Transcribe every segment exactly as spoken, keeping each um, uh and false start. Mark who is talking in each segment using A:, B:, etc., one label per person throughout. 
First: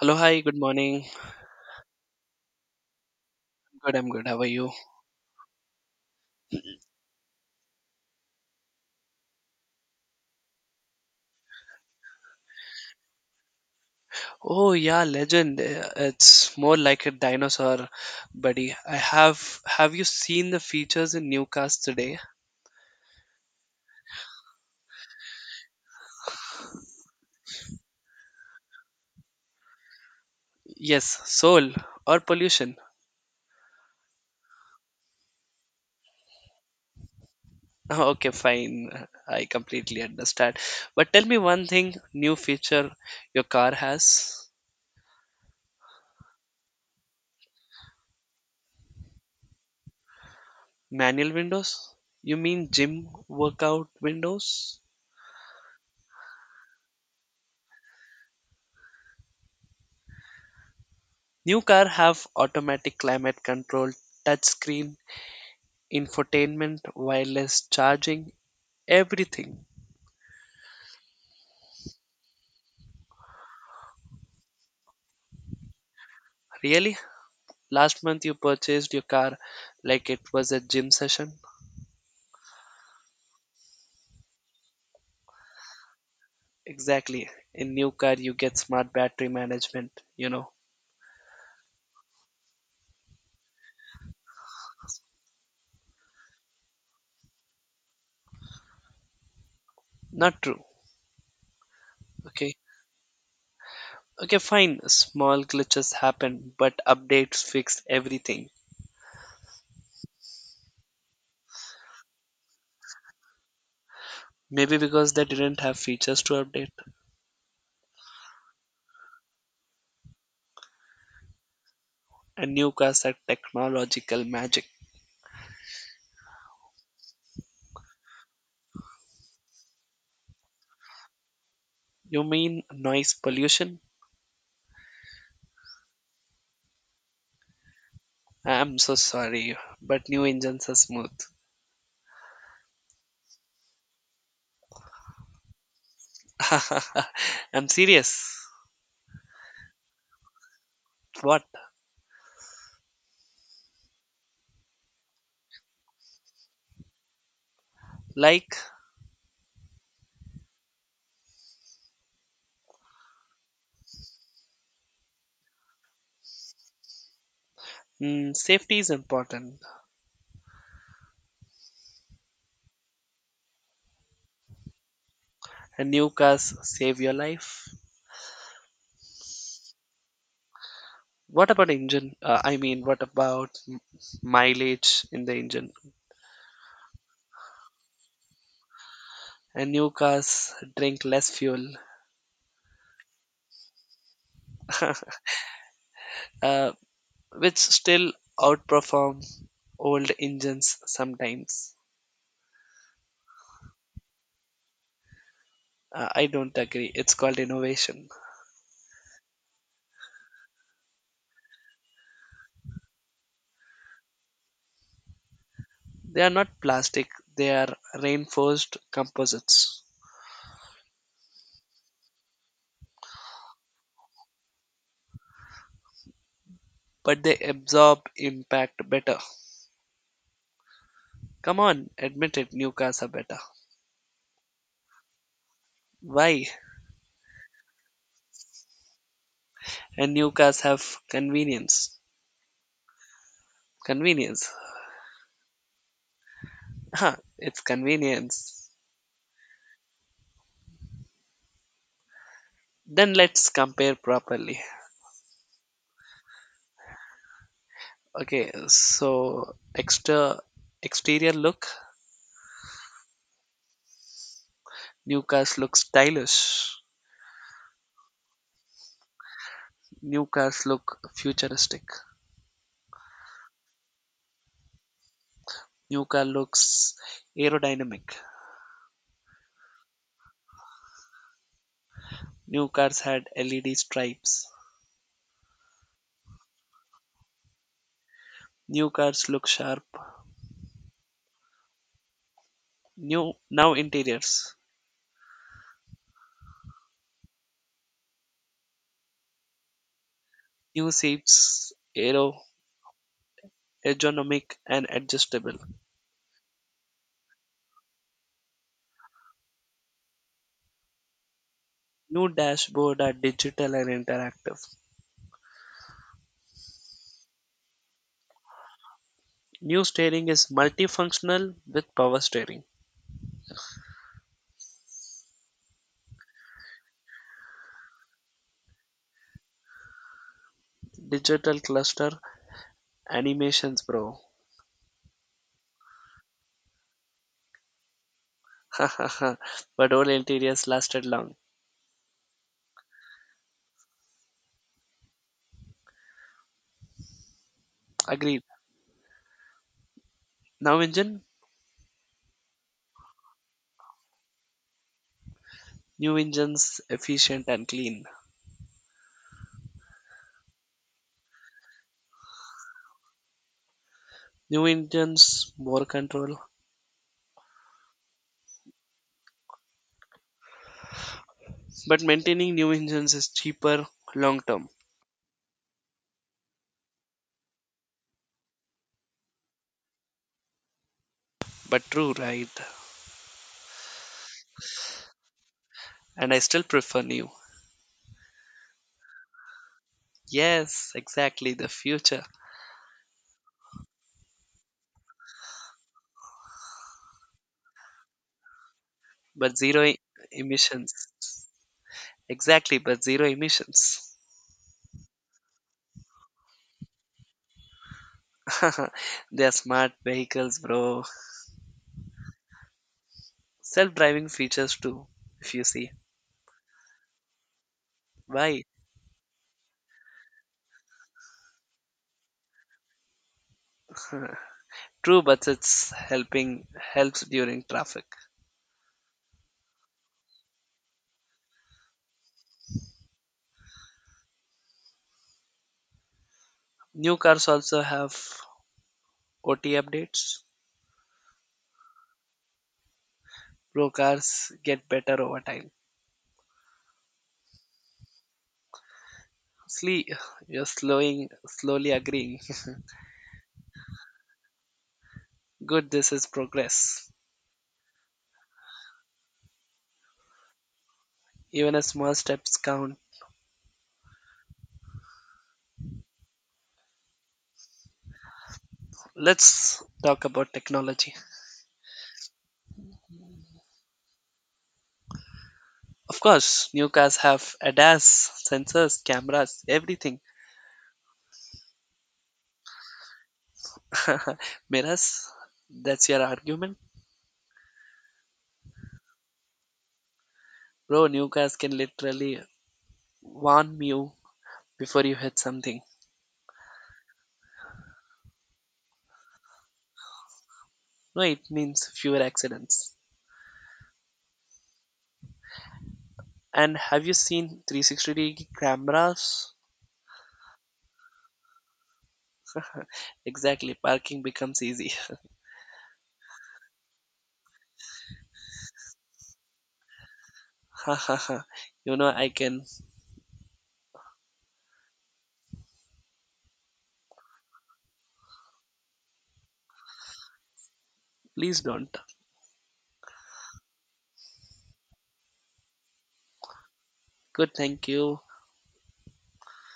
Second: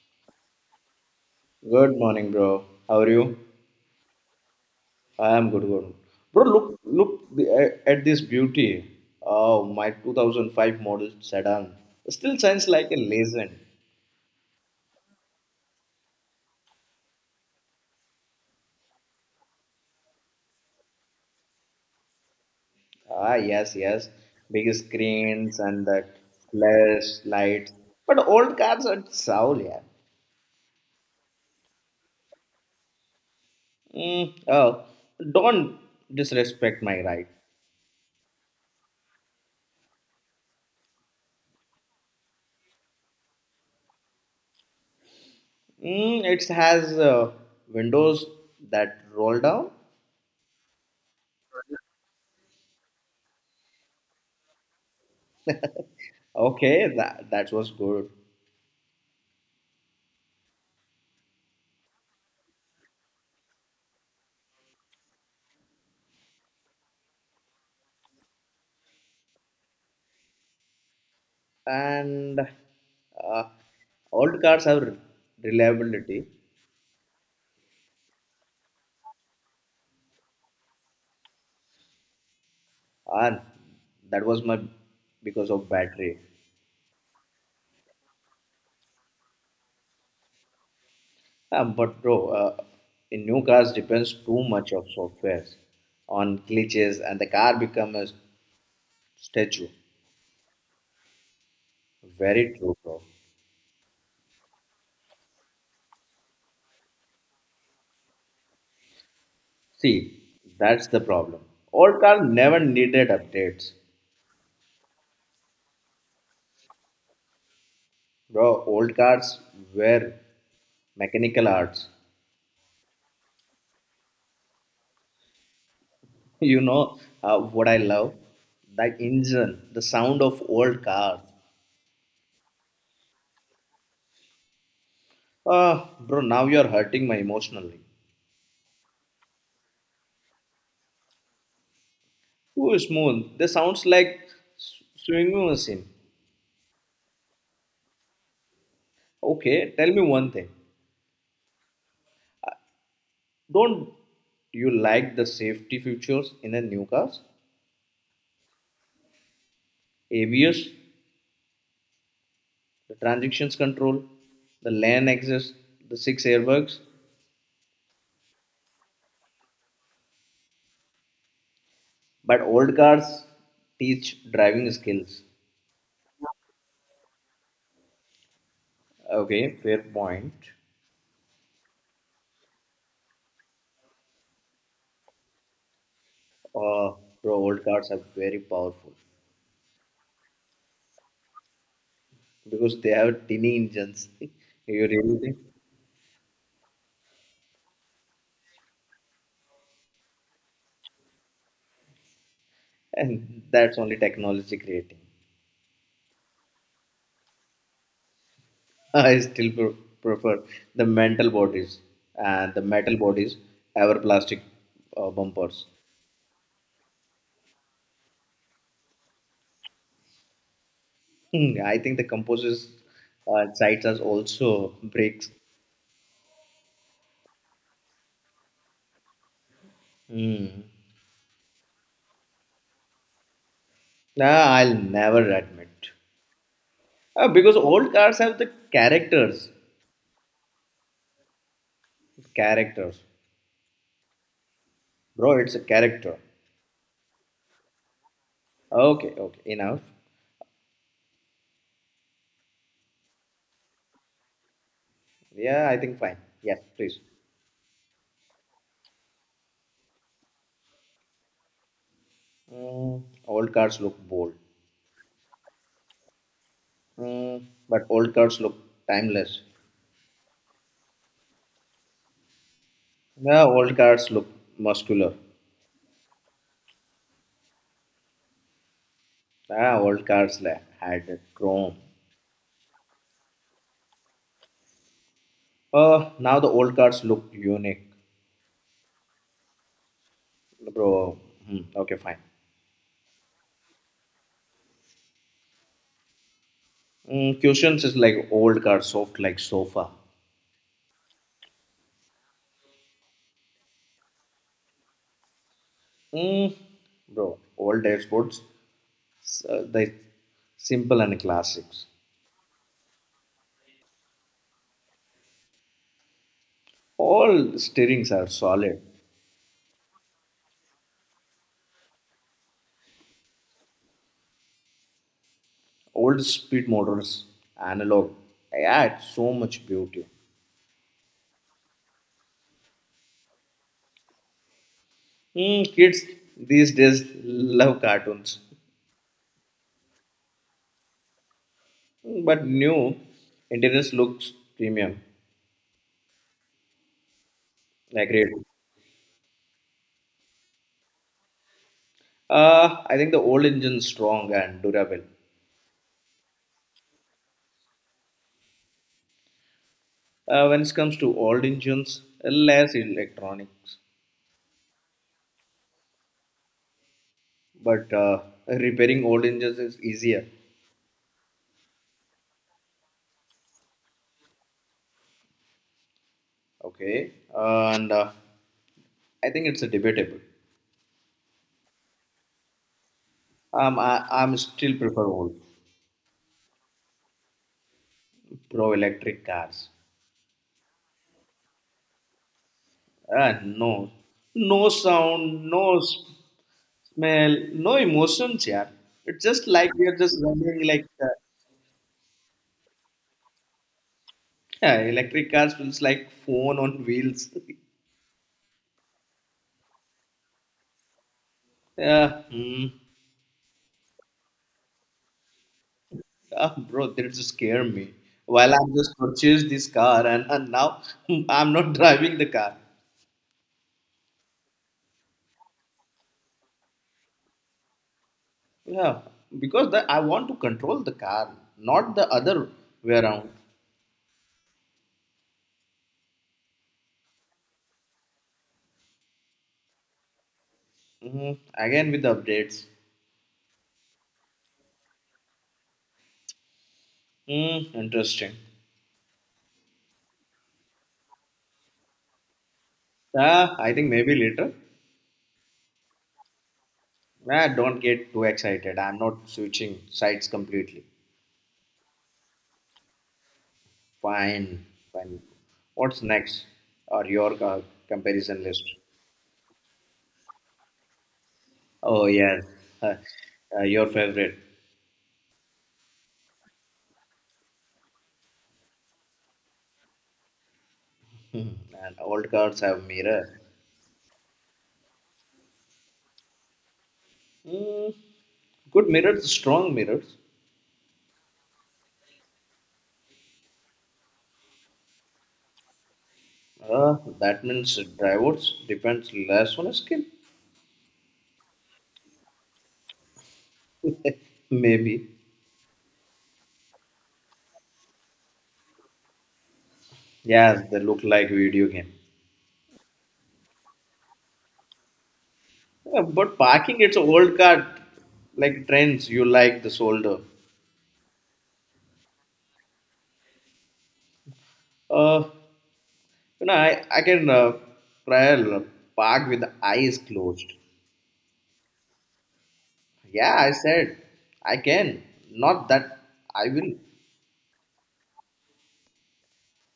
A: Hello, hi, good morning.
B: Good morning, bro. How are you?
A: Good, I'm good. How are you?
B: I am good, good. Bro, look, look the- at this beauty. Oh, my two thousand five model sedan. Still shines like a legend.
A: Oh, yeah, legend. Uh, It's more like a dinosaur, buddy. I have. Have you seen the features in new cars today?
B: Ah, yes, yes. Big screens and that flash lights. But old cars are soul, yeah.
A: Yes, soul or pollution.
B: Mm, oh, don't disrespect my right.
A: Okay, fine. I completely understand. But tell me one thing new feature your car has
B: Mm, it has uh, windows that roll down.
A: manual windows? You mean gym workout windows?
B: Okay, that that was good.
A: New car have automatic climate control, touch screen, infotainment, wireless charging, everything.
B: And uh, old cars have reliability.
A: Really? Last month you purchased your car like it was a gym session?
B: And that was my because of battery.
A: Exactly. In new car you get smart battery management, you know.
B: Um, but bro, uh, in new cars depends too much of software on glitches and the car become a statue.
A: Not true.
B: Very
A: Okay.
B: true, bro.
A: Okay, fine. Small glitches happen, but updates fixed everything.
B: See, that's the problem. Old cars never needed updates,
A: Maybe because they didn't have features to update.
B: bro. Old cars were mechanical arts.
A: And new cars are technological magic.
B: You know uh, what I love? That engine, the sound of old cars.
A: You mean noise pollution?
B: Ah, bro, now you're hurting my emotionally.
A: I'm so sorry, but new engines are smooth.
B: Ooh, smooth. This sounds like s- swinging machine.
A: I'm serious.
B: Okay, tell me one thing.
A: What?
B: Don't you like the safety features in the new cars?
A: Like,
B: A B S, the transactions control, the lane access, the six airbags.
A: mm, safety is important,
B: But old cars teach driving skills.
A: and new cars save your life.
B: Okay, fair point.
A: What about engine? Uh, I mean, what about m- mileage in the engine?
B: Uh, Bro, old cars are very powerful
A: And new cars drink less fuel,
B: because they have tiny engines. You really think?
A: uh, which still outperform old engines sometimes.
B: And that's only technology creating.
A: Uh, I don't agree. It's called innovation.
B: I still pre- prefer the metal bodies and the metal bodies over plastic uh, bumpers.
A: They are not plastic, they are reinforced composites,
B: Hmm, I think the composite uh, sides are also brakes.
A: but they absorb impact better.
B: Hmm.
A: Come on, admit it, new cars are better.
B: Nah, I'll never admit.
A: Why?
B: Uh, because old cars have the characters.
A: And new cars have convenience.
B: Characters.
A: Convenience.
B: Bro, it's a character.
A: Huh, it's convenience.
B: Okay, okay, enough.
A: Then let's compare properly.
B: Yeah, I think fine. Yes, please.
A: Okay, so extra exterior look.
B: Mm, old cars look bold,
A: New cars look stylish.
B: mm, but old cars look timeless.
A: New cars look futuristic.
B: Yeah, old cars look muscular.
A: New car looks aerodynamic.
B: Yeah, old cars la- had chrome.
A: New cars had L E D stripes.
B: Uh, now the old cars look unique,
A: New cars look sharp.
B: bro. Hmm, okay, fine.
A: New now interiors.
B: Mm, cushions is like old car, soft like sofa.
A: New seats, aero, ergonomic and adjustable.
B: Mm, Bro, old dashboards, s- uh, they simple and classics.
A: New dashboard are digital and interactive.
B: All steerings are solid.
A: New steering is multifunctional with power steering.
B: Old speed motors, analog. Yeah, it's so much beauty.
A: Digital cluster animations, bro.
B: Hmm, kids these days love cartoons,
A: but all interiors lasted long.
B: but new interiors looks premium. Agreed.
A: Agreed.
B: Agree.
A: Now engine,
B: Uh, I think the old engine strong and durable.
A: new engines efficient and clean.
B: Uh, when it comes to old engines, less electronics,
A: New engines more control,
B: but uh, repairing old engines is easier.
A: but maintaining new engines is cheaper long term.
B: Okay, and uh, I think it's a debatable.
A: But true, right?
B: Um, I, I'm still prefer old
A: And I still prefer new.
B: pro electric cars.
A: Yes, exactly the future.
B: Ah, no. No sound, no s- smell, no emotions, yeah. It's just
A: But
B: like
A: zero
B: we are
A: e-
B: just running like
A: emissions.
B: uh,
A: Exactly, but zero emissions.
B: Yeah, electric cars feels like phone on wheels.
A: They are smart vehicles, bro.
B: Yeah, mm.
A: Self driving features too, if you see.
B: Ah, bro, that just scare me. While
A: Why?
B: I'm just purchased this car and, and now. I'm not driving the car.
A: True, but it's helping helps during traffic.
B: Yeah, because the, I want to control the car, not the other way around.
A: New cars also have O T updates.
B: hmm Again with the updates.
A: Pro cars get better over time.
B: Mm, interesting.
A: Slee, you're slowing, slowly agreeing.
B: Ah, I think maybe later.
A: Good, this is progress.
B: Nah, don't get too excited. I'm not switching sides completely.
A: Even a small steps count.
B: Fine, fine. What's next? Or your co- comparison list?
A: Let's talk about technology.
B: Oh yes, Uh, uh, your favorite.
A: Of course, new cars have A D A S, sensors, cameras, everything.
B: Hmm, And old cars have mirrors.
A: Mirrors, that's your argument?
B: Mm, Good mirrors, strong mirrors.
A: Bro, new cars can literally warn you before you hit something.
B: Uh, that means drivers depends less on skill.
A: No, it means fewer accidents.
B: Maybe.
A: And have you seen three hundred sixty degree cameras?
B: Yes, they look like video game.
A: Exactly, parking becomes easy.
B: Yeah, but parking, it's an old car. Like trends, you like the solder.
A: You know, I can.
B: Uh, You know, I, I can uh, trail park with the eyes closed.
A: Please don't.
B: Yeah, I said I can. Not that I will.
A: Good, thank you.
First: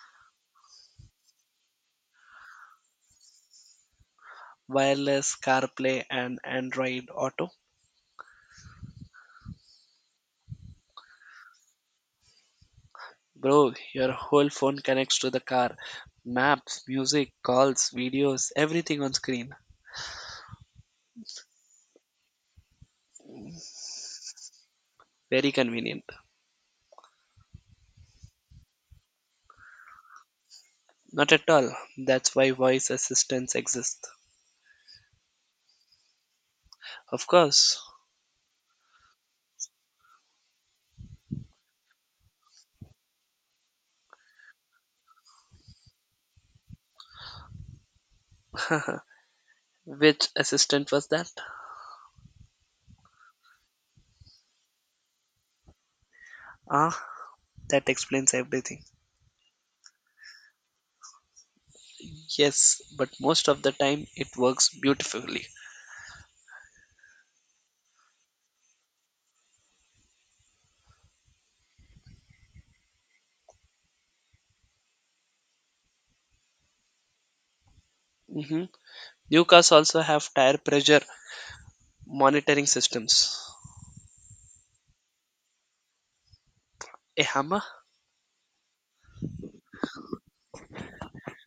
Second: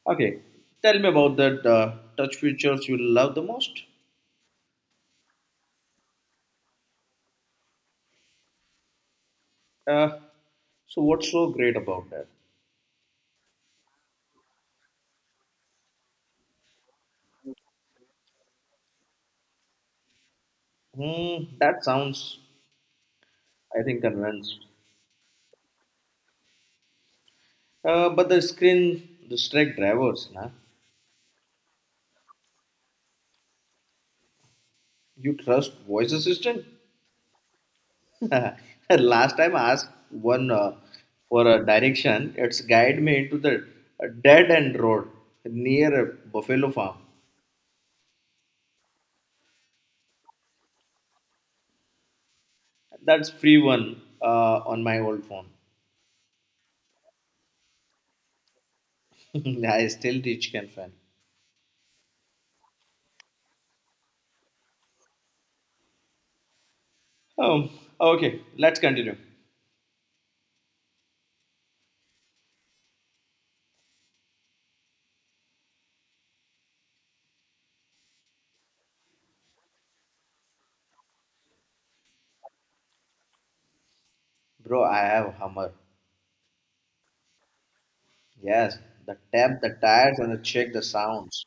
B: Okay, tell me about that uh, touch features you love the most.
A: Wireless CarPlay and Android Auto.
B: Uh, so, what's so great about that?
A: Bro, your whole phone connects to the car. Maps, music, calls, videos, everything on screen.
B: Hmm, that sounds, I think, convinced.
A: Very convenient.
B: Uh, but the screen, the strike drivers, nah?
A: Not at all. That's why voice assistants exist.
B: You trust voice assistant?
A: Of course.
B: Last time I asked one uh, for a direction, it's guide me into the dead end road near a Buffalo Farm.
A: Which assistant was that?
B: That's free one uh, on my old phone.
A: Ah, that explains everything.
B: I still teach can fan.
A: Yes, but most of the time it works beautifully.
B: Um, okay, let's continue.
A: Mm-hmm. New cars also have tire pressure monitoring systems.
B: Bro, I have Hummer.
A: A hammer?
B: Yes, the tap, the tires, and the check the sounds.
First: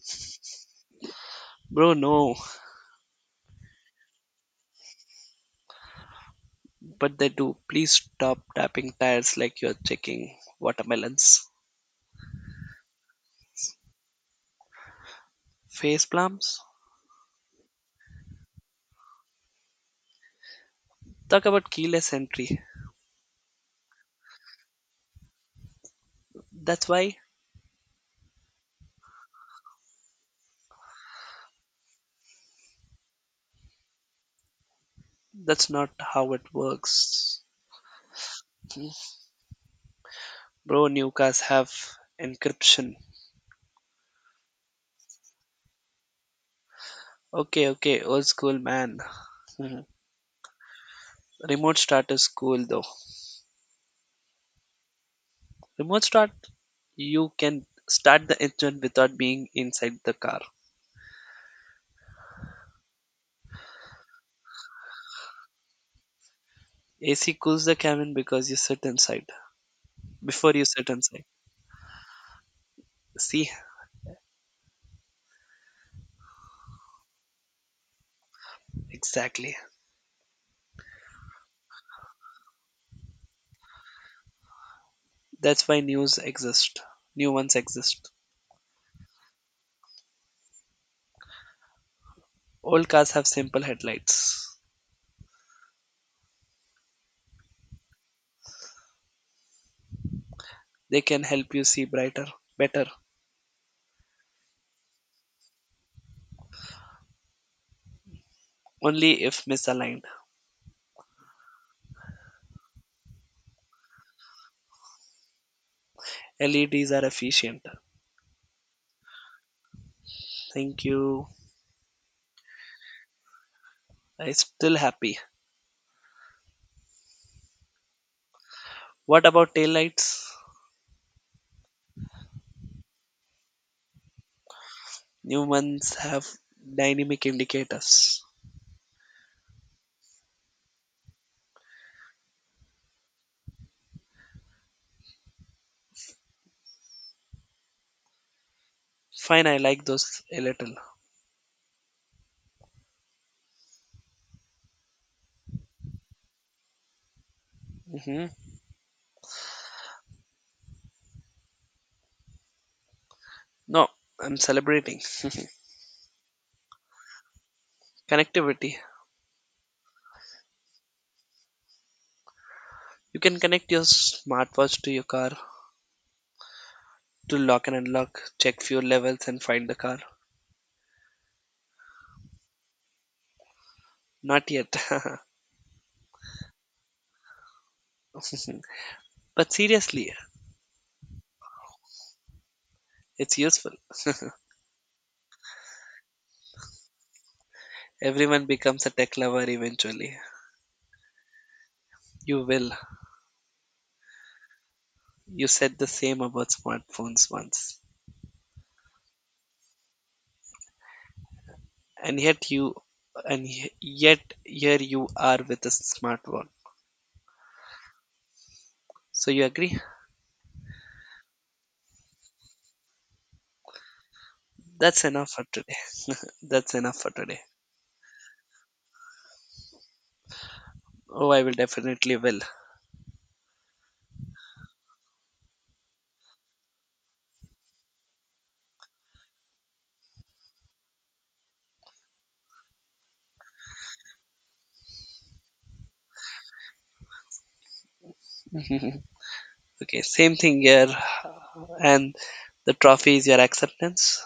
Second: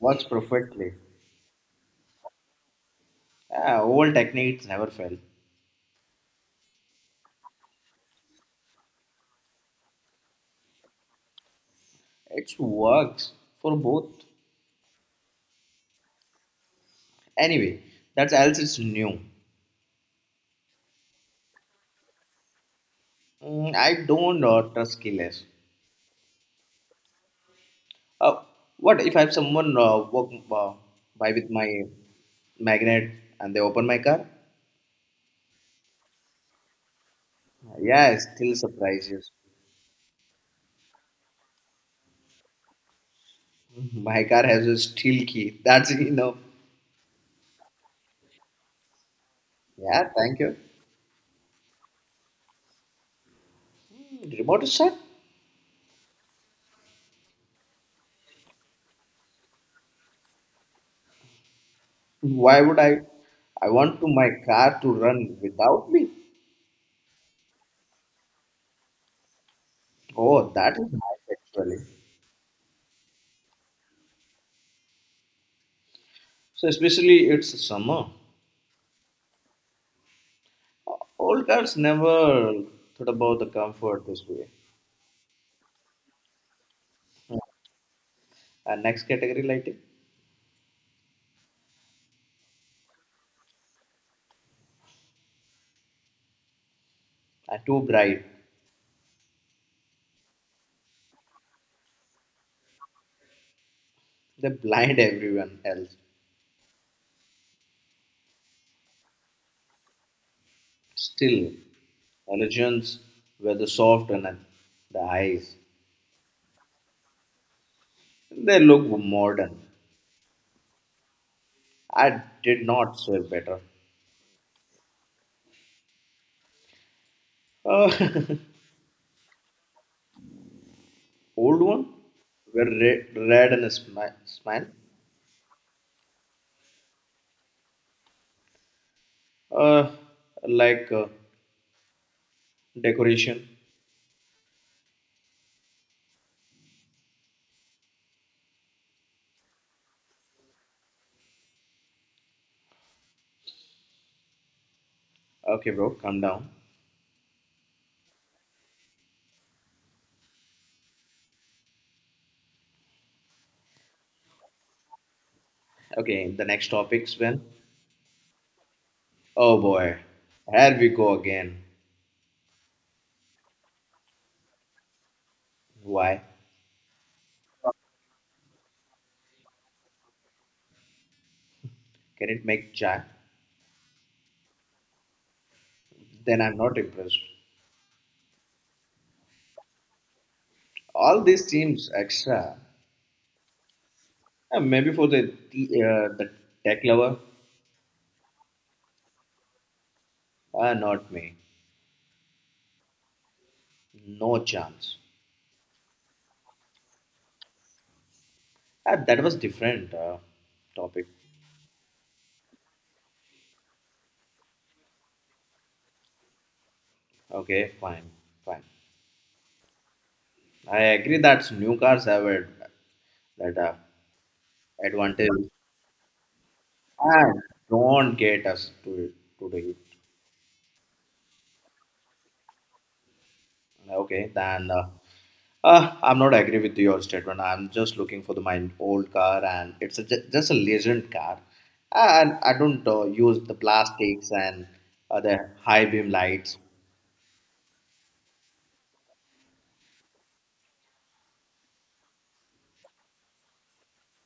B: Works perfectly.
A: Bro, no.
B: Ah, old techniques never fail.
A: But they do. Please stop tapping tires like you're checking watermelons.
B: It works for both.
A: Faceplums.
B: Anyway, that's else it's new.
A: Talk about keyless entry.
B: Mm, I don't uh, trust keyless.
A: That's why
B: Uh, what if I have someone uh, walk uh, by with my magnet and they open my car?
A: that's not how it works.
B: Yeah, it still surprises.
A: Bro, new cars have encryption.
B: My car has a steel key. That's enough.
A: Okay, okay, old school man. Mhm.
B: Yeah, thank you.
A: Remote start is cool though.
B: Remote start?
A: Remote start, you can start the engine without being inside the car.
B: Why would I? I want to my car to run without me.
A: A C cools the cabin because you sit inside.
B: Oh,
A: Before you
B: that is
A: sit
B: nice
A: inside.
B: actually.
A: See?
B: So especially it's summer.
A: Exactly.
B: Old cars never thought about the comfort this way.
A: That's why news exist. New ones exist.
B: Uh, next category lighting.
A: Old cars have simple headlights.
B: Are too bright.
A: They can help you see brighter, better,
B: They blind everyone else.
A: only if misaligned.
B: Still, religions were the soft and the eyes.
A: L E Ds are efficient.
B: They look modern.
A: Thank you.
B: I did not say better.
A: I'm still happy.
B: Uh,
A: What about taillights?
B: Old one were red, red and a smi- smile.
A: New ones have dynamic indicators.
B: Uh, like uh, decoration.
A: Fine, I like those a little.
B: Okay, bro, calm down.
A: Hmm. No, I'm celebrating.
B: Okay, the next topics when?
A: Connectivity.
B: Oh boy, here we go again.
A: You can connect your smartwatch to your car
B: Why?
A: to lock and unlock, check fuel levels, and find the car.
B: Can it make chai?
A: Not yet.
B: Then I'm not impressed.
A: But seriously,
B: All these seems extra.
A: it's useful.
B: Uh, maybe for the the, uh, the tech lover,
A: Everyone becomes a tech lover eventually.
B: uh, not me.
A: You will.
B: No chance.
A: You said the same about smartphones once.
B: Uh, that was different uh, topic.
A: And yet you and y- yet here you are with a smartphone.
B: Okay, fine, fine.
A: So you agree?
B: I agree that new cars have a, that uh,
A: That's enough for
B: advantage.
A: today. That's enough for today.
B: And don't get us to to do it.
A: Oh, I will definitely will.
B: Okay, then. Uh, Uh, I'm not agree with your statement. I'm just looking for the my old car, and it's a, ju- just a legend car, and I don't uh, use the plastics and uh, the high beam lights.
A: Okay, same thing here. And the trophy is your acceptance.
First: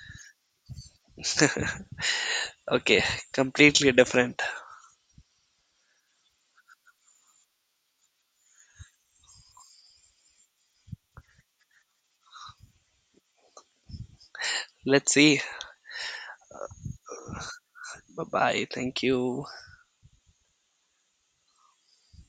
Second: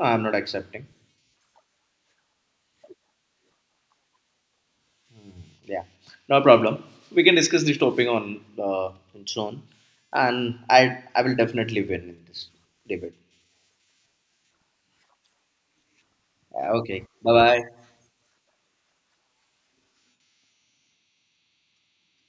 B: No, I'm not accepting.
A: Okay, completely different.
B: Yeah, no problem. We can discuss this topic on uh, soon, and I I will definitely win in this debate.
A: Let's see.
B: Yeah, okay, bye bye.
A: Bye bye. Thank you.